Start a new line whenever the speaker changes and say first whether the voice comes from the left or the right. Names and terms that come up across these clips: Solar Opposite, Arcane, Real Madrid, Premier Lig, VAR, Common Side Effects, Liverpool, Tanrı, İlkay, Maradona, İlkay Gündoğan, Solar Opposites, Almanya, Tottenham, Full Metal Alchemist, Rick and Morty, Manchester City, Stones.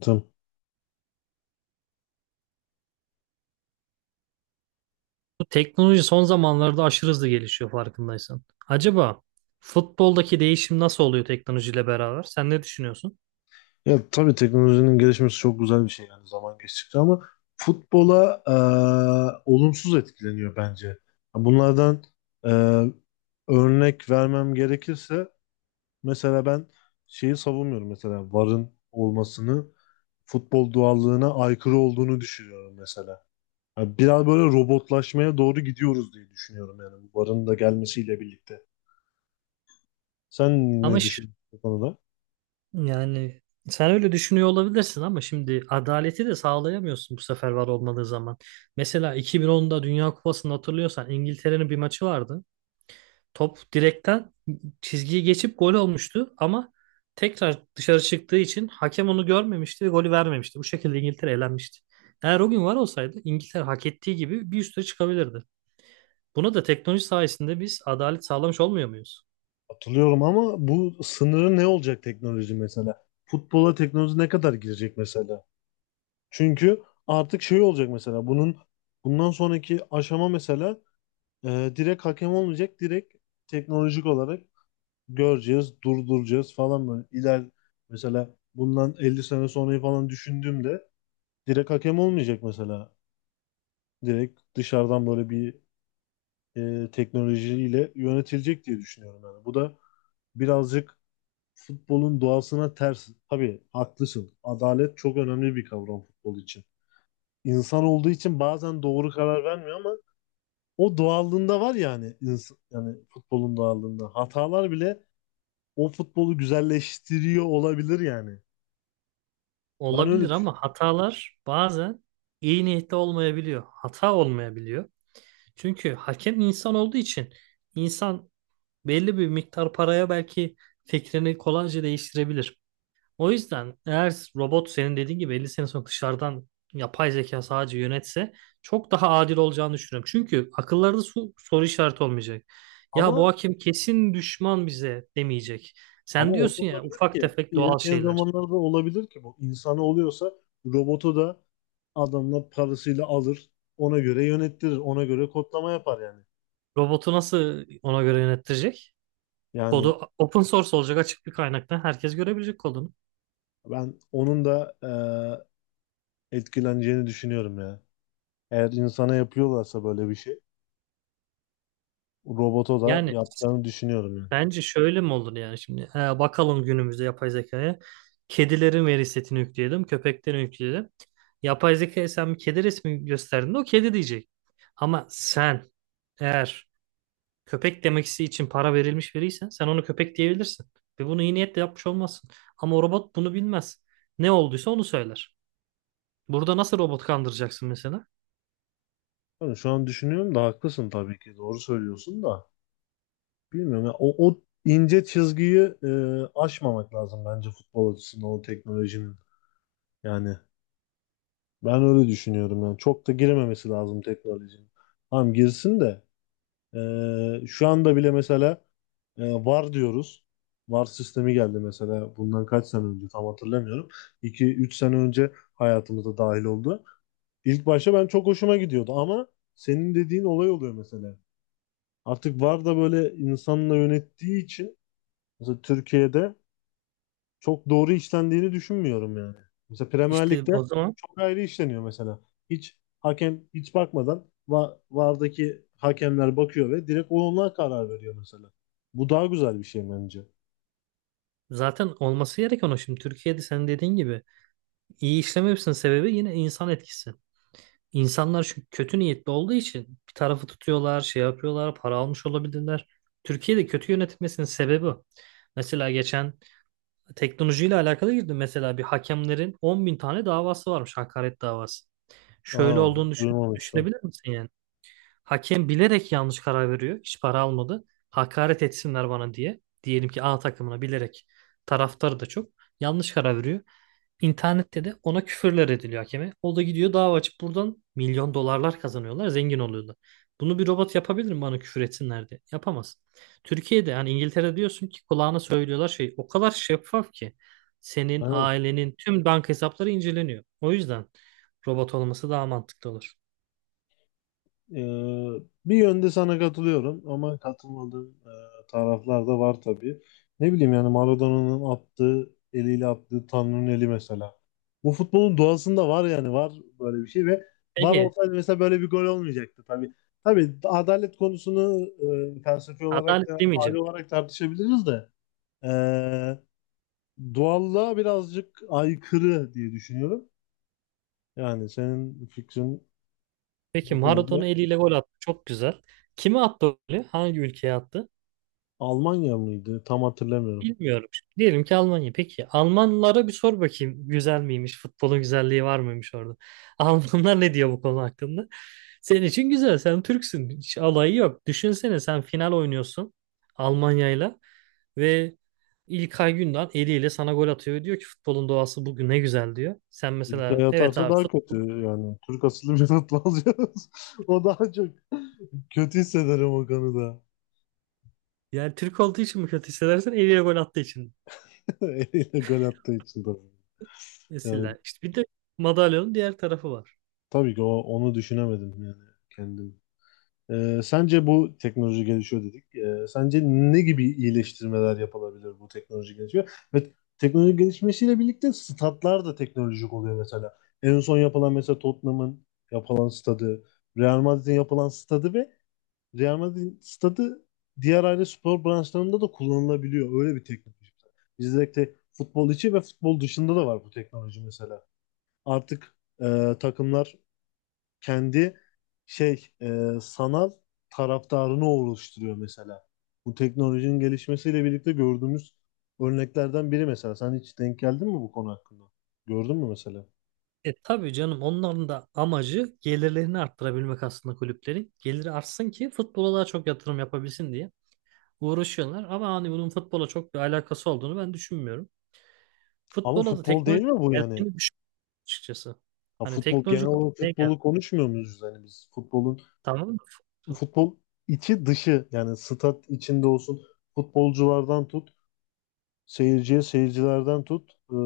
left: Tamam.
right: Bu teknoloji son zamanlarda aşırı hızlı gelişiyor farkındaysan. Acaba futboldaki değişim nasıl oluyor teknolojiyle beraber? Sen ne düşünüyorsun?
left: Ya tabii teknolojinin gelişmesi çok güzel bir şey yani zaman geçtikçe ama futbola olumsuz etkileniyor bence. Bunlardan e, örnek vermem gerekirse mesela ben şeyi savunmuyorum mesela VAR'ın olmasını futbol doğallığına aykırı olduğunu düşünüyorum mesela. Yani biraz böyle robotlaşmaya doğru gidiyoruz diye düşünüyorum yani bu VAR'ın da gelmesiyle birlikte. Sen
right: Ama
left: ne
right: ş-
left: düşünüyorsun bu konuda?
right: yani sen öyle düşünüyor olabilirsin ama şimdi adaleti de sağlayamıyorsun bu sefer var olmadığı zaman. Mesela 2010'da Dünya Kupası'nı hatırlıyorsan İngiltere'nin bir maçı vardı. Top direkten çizgiyi geçip gol olmuştu ama tekrar dışarı çıktığı için hakem onu görmemişti ve golü vermemişti. Bu şekilde İngiltere elenmişti. Eğer o gün var olsaydı İngiltere hak ettiği gibi bir üste çıkabilirdi. Buna da teknoloji sayesinde biz adalet sağlamış olmuyor muyuz?
left: Hatırlıyorum ama bu sınırı ne olacak teknoloji mesela? Futbola teknoloji ne kadar girecek mesela? Çünkü artık şey olacak mesela bunun bundan sonraki aşama mesela direkt hakem olmayacak. Direkt teknolojik olarak göreceğiz, durduracağız falan böyle. Mesela bundan 50 sene sonrayı falan düşündüğümde direkt hakem olmayacak mesela. Direkt dışarıdan böyle bir teknolojiyle yönetilecek diye düşünüyorum yani. Bu da birazcık futbolun doğasına ters. Tabii haklısın. Adalet çok önemli bir kavram futbol için. İnsan olduğu için bazen doğru karar vermiyor ama o doğallığında var yani yani futbolun doğallığında. Hatalar bile o futbolu güzelleştiriyor olabilir yani. Ben öyle
right: Olabilir ama
left: düşünüyorum.
right: hatalar bazen iyi niyetli olmayabiliyor. Hata olmayabiliyor. Çünkü hakem insan olduğu için insan belli bir miktar paraya belki fikrini kolayca değiştirebilir. O yüzden eğer robot senin dediğin gibi 50 sene sonra dışarıdan yapay zeka sadece yönetse çok daha adil olacağını düşünüyorum. Çünkü akıllarda soru işareti olmayacak. Ya bu
left: Ama
right: hakem kesin düşman bize demeyecek.
left: ama
right: Sen
left: o da
right: diyorsun ya
left: olabilir
right: ufak
left: ki.
right: tefek doğal
left: İlerleyen
right: şeyler.
left: zamanlarda olabilir ki bu. İnsanı oluyorsa robotu da adamla parasıyla alır. Ona göre yönettirir. Ona göre kodlama yapar yani.
right: Robotu nasıl ona göre yönettirecek?
left: Yani
right: Kodu open source olacak, açık bir kaynaktan herkes görebilecek kodunu.
left: ben onun da etkileneceğini düşünüyorum ya. Eğer insana yapıyorlarsa böyle bir şey, robota da
right: Yani
left: yapacağını düşünüyorum yani.
right: bence şöyle mi olur yani şimdi? He, bakalım günümüzde yapay zekaya. Kedilerin veri setini yükleyelim, köpeklerin yükleyelim. Yapay zekaya sen bir kedi resmi gösterdiğinde o kedi diyecek. Ama sen eğer köpek demeksi için para verilmiş veriysen sen onu köpek diyebilirsin. Ve bunu iyi niyetle yapmış olmazsın. Ama o robot bunu bilmez. Ne olduysa onu söyler. Burada nasıl robot kandıracaksın mesela?
left: Tabii şu an düşünüyorum da haklısın tabii ki. Doğru söylüyorsun da. Bilmiyorum ya. O ince çizgiyi aşmamak lazım bence futbol açısından o teknolojinin. Yani ben öyle düşünüyorum yani. Çok da girememesi lazım teknolojinin. Tamam girsin de. Şu anda bile mesela VAR diyoruz. VAR sistemi geldi mesela bundan kaç sene önce tam hatırlamıyorum. 2-3 sene önce hayatımıza dahil oldu. İlk başta ben çok hoşuma gidiyordu ama senin dediğin olay oluyor mesela. Artık VAR da böyle insanla yönettiği için mesela Türkiye'de çok doğru işlendiğini düşünmüyorum yani. Mesela Premier
right: İşte
left: Lig'de
right: o zaman
left: çok ayrı işleniyor mesela. Hiç hakem hiç bakmadan VAR'daki hakemler bakıyor ve direkt onlar karar veriyor mesela. Bu daha güzel bir şey bence.
right: zaten olması gereken o. Şimdi Türkiye'de sen dediğin gibi iyi işlememesinin sebebi yine insan etkisi. İnsanlar şu kötü niyetli olduğu için bir tarafı tutuyorlar, şey yapıyorlar, para almış olabilirler. Türkiye'de kötü yönetilmesinin sebebi o. Mesela geçen teknolojiyle alakalı girdi. Mesela bir hakemlerin 10.000 tane davası varmış, hakaret davası. Şöyle
left: Aa,
right: olduğunu
left: duymamıştım.
right: düşünebilir misin yani? Hakem bilerek yanlış karar veriyor, hiç para almadı. Hakaret etsinler bana diye. Diyelim ki A takımına bilerek, taraftarı da çok, yanlış karar veriyor. İnternette de ona küfürler ediliyor hakeme. O da gidiyor dava açıp buradan milyon dolarlar kazanıyorlar, zengin oluyorlar. Bunu bir robot yapabilir mi bana küfür etsinler diye? Yapamaz. Türkiye'de yani İngiltere diyorsun ki kulağına söylüyorlar, şey, o kadar şeffaf ki senin ailenin tüm banka hesapları inceleniyor. O yüzden robot olması daha mantıklı olur.
left: Ee, Bir yönde sana katılıyorum ama katılmadığım taraflar da var tabii. Ne bileyim yani Maradona'nın attığı eliyle attığı Tanrı'nın eli mesela. Bu futbolun doğasında var yani var böyle bir şey ve var
right: Peki
left: olsaydı mesela böyle bir gol olmayacaktı tabii. Tabii adalet konusunu felsefi olarak
right: adalet
left: da aile
right: demeyeceğim.
left: olarak tartışabiliriz de e, doğallığa birazcık aykırı diye düşünüyorum. Yani senin fikrin
right: Peki
left: bu
right: Maradona
left: konuda
right: eliyle gol attı. Çok güzel. Kime attı o golü? Hangi ülkeye attı?
left: Almanya mıydı? Tam hatırlamıyorum.
right: Bilmiyorum. Diyelim ki Almanya. Peki Almanlara bir sor bakayım. Güzel miymiş? Futbolun güzelliği var mıymış orada? Almanlar ne diyor bu konu hakkında? Senin için güzel. Sen Türksün. Hiç alayı yok. Düşünsene sen final oynuyorsun Almanya'yla ve İlkay Gündoğan eliyle sana gol atıyor. Ve diyor ki futbolun doğası bugün ne güzel diyor. Sen
left: İlkay
right: mesela, evet
left: atarsa
right: abi,
left: daha kötü
right: futbol,
left: yani. Türk asıllı bir atla alacağız. O daha çok kötü hissederim o konuda.
right: yani Türk olduğu için mi kötü hissedersin? Eliyle gol attığı için.
left: Eliyle gol attığı için tabii. Yani
right: Mesela işte bir de madalyonun diğer tarafı var.
left: tabii ki onu düşünemedim yani kendim. Sence bu teknoloji gelişiyor dedik. Sence ne gibi iyileştirmeler yapılabilir bu teknoloji gelişiyor? Ve teknoloji gelişmesiyle birlikte statlar da teknolojik oluyor mesela. En son yapılan mesela Tottenham'ın yapılan stadı, Real Madrid'in yapılan stadı ve Real Madrid'in stadı diğer aile spor branşlarında da kullanılabiliyor. Öyle bir teknoloji. Bizde de futbol içi ve futbol dışında da var bu teknoloji mesela. Artık takımlar kendi şey sanal taraftarını oluşturuyor mesela. Bu teknolojinin gelişmesiyle birlikte gördüğümüz örneklerden biri mesela. Sen hiç denk geldin mi bu konu hakkında? Gördün mü mesela?
right: E tabii canım, onların da amacı gelirlerini arttırabilmek aslında kulüplerin. Geliri artsın ki futbola daha çok yatırım yapabilsin diye uğraşıyorlar. Ama hani bunun futbola çok bir alakası olduğunu ben düşünmüyorum.
left: Ama
right: Futbola da
left: futbol değil
right: teknoloji
left: mi bu yani?
right: geldiğini düşünmüyorum açıkçası.
left: Ha,
right: Hani
left: futbol genel
right: teknoloji
left: olarak
right: ne geldi?
left: futbolu konuşmuyor muyuz yani biz? Futbolun
right: Tamam mı? Fut-
left: futbol içi dışı yani stat içinde olsun futbolculardan tut seyirciye seyircilerden tut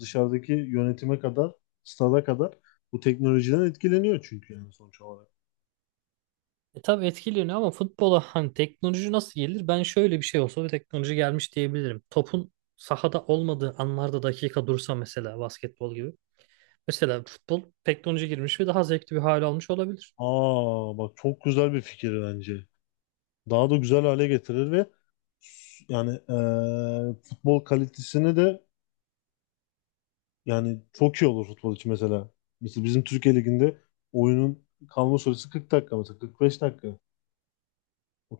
left: dışarıdaki yönetime kadar stada kadar bu teknolojiden etkileniyor çünkü yani sonuç olarak.
right: E tabii etkileniyor ama futbola hani teknoloji nasıl gelir? Ben şöyle bir şey olsa bir teknoloji gelmiş diyebilirim. Topun sahada olmadığı anlarda dakika dursa mesela, basketbol gibi. Mesela futbol teknoloji girmiş ve daha zevkli bir hale almış olabilir.
left: Aa bak çok güzel bir fikir bence. Daha da güzel hale getirir ve yani futbol kalitesini de yani çok iyi olur futbol için mesela. Mesela bizim Türkiye Ligi'nde oyunun kalma süresi 40 dakika mesela 45 dakika.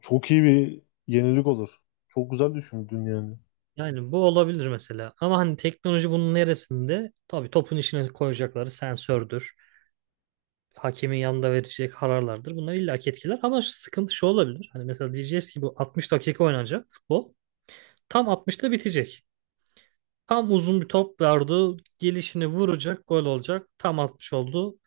left: Çok iyi bir yenilik olur. Çok güzel düşündün yani.
right: Yani bu olabilir mesela. Ama hani teknoloji bunun neresinde? Tabii topun içine koyacakları sensördür. Hakemin yanında verecek kararlardır. Bunlar illaki etkiler. Ama şu sıkıntı şu olabilir. Hani mesela diyeceğiz ki bu 60 dakika oynanacak futbol. Tam 60'ta bitecek. Tam uzun bir top verdi. Gelişini vuracak. Gol olacak. Tam 60 oldu.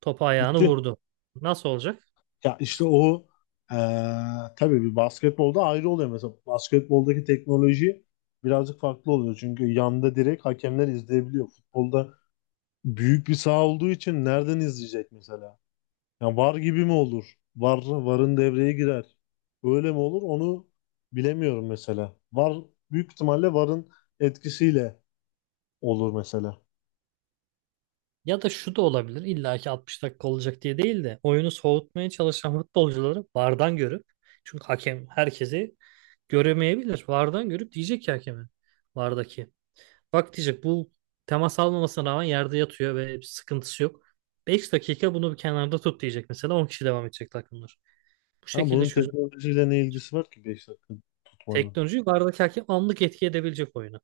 right: Topu ayağını
left: Bitti.
right: vurdu. Nasıl olacak?
left: Ya işte o eee tabii bir basketbolda ayrı oluyor mesela. Basketboldaki teknoloji birazcık farklı oluyor. Çünkü yanda direkt hakemler izleyebiliyor. Futbolda büyük bir saha olduğu için nereden izleyecek mesela? Yani var gibi mi olur? Var, varın devreye girer. Öyle mi olur? Onu bilemiyorum mesela. Var büyük ihtimalle varın etkisiyle olur mesela.
right: Ya da şu da olabilir. İlla ki 60 dakika olacak diye değil de oyunu soğutmaya çalışan futbolcuları VAR'dan görüp, çünkü hakem herkesi göremeyebilir, VAR'dan görüp diyecek ki hakeme, VAR'daki. Bak diyecek, bu temas almamasına rağmen yerde yatıyor ve bir sıkıntısı yok. 5 dakika bunu bir kenarda tut diyecek mesela, 10 kişi devam edecek takımlar. Bu
left: Ha,
right: şekilde
left: bunun
right: çözüm.
left: teknolojiyle ne ilgisi var ki 5 dakika tutmanın?
right: Teknoloji VAR'daki hakem anlık etki edebilecek oyunu.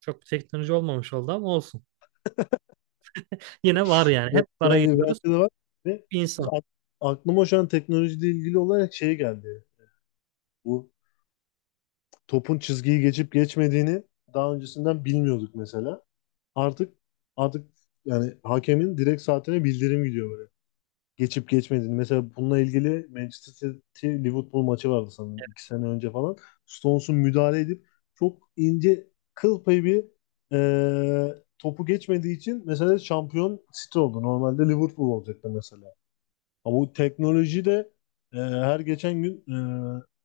right: Çok bir teknoloji olmamış oldu ama olsun. Yine var yani.
left: Yok,
right: Hep VAR'a
left: bence
right: geliyoruz.
left: de var. Ve
right: Bir insan.
left: a- aklıma şu an teknolojiyle ilgili olarak şey geldi. Bu topun çizgiyi geçip geçmediğini daha öncesinden bilmiyorduk mesela. Artık artık yani hakemin direkt saatine bildirim gidiyor böyle. Geçip geçmediğini. Mesela bununla ilgili Manchester City Liverpool maçı vardı sanırım 2 sene önce falan. Stones'un müdahale edip çok ince kıl payı bir topu geçmediği için mesela şampiyon City oldu. Normalde Liverpool olacaktı mesela. Ama bu teknoloji de her geçen gün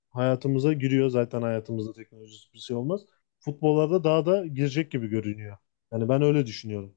left: hayatımıza giriyor. Zaten hayatımızda teknolojisi bir şey olmaz. Futbollarda daha da girecek gibi görünüyor. Yani ben öyle düşünüyorum.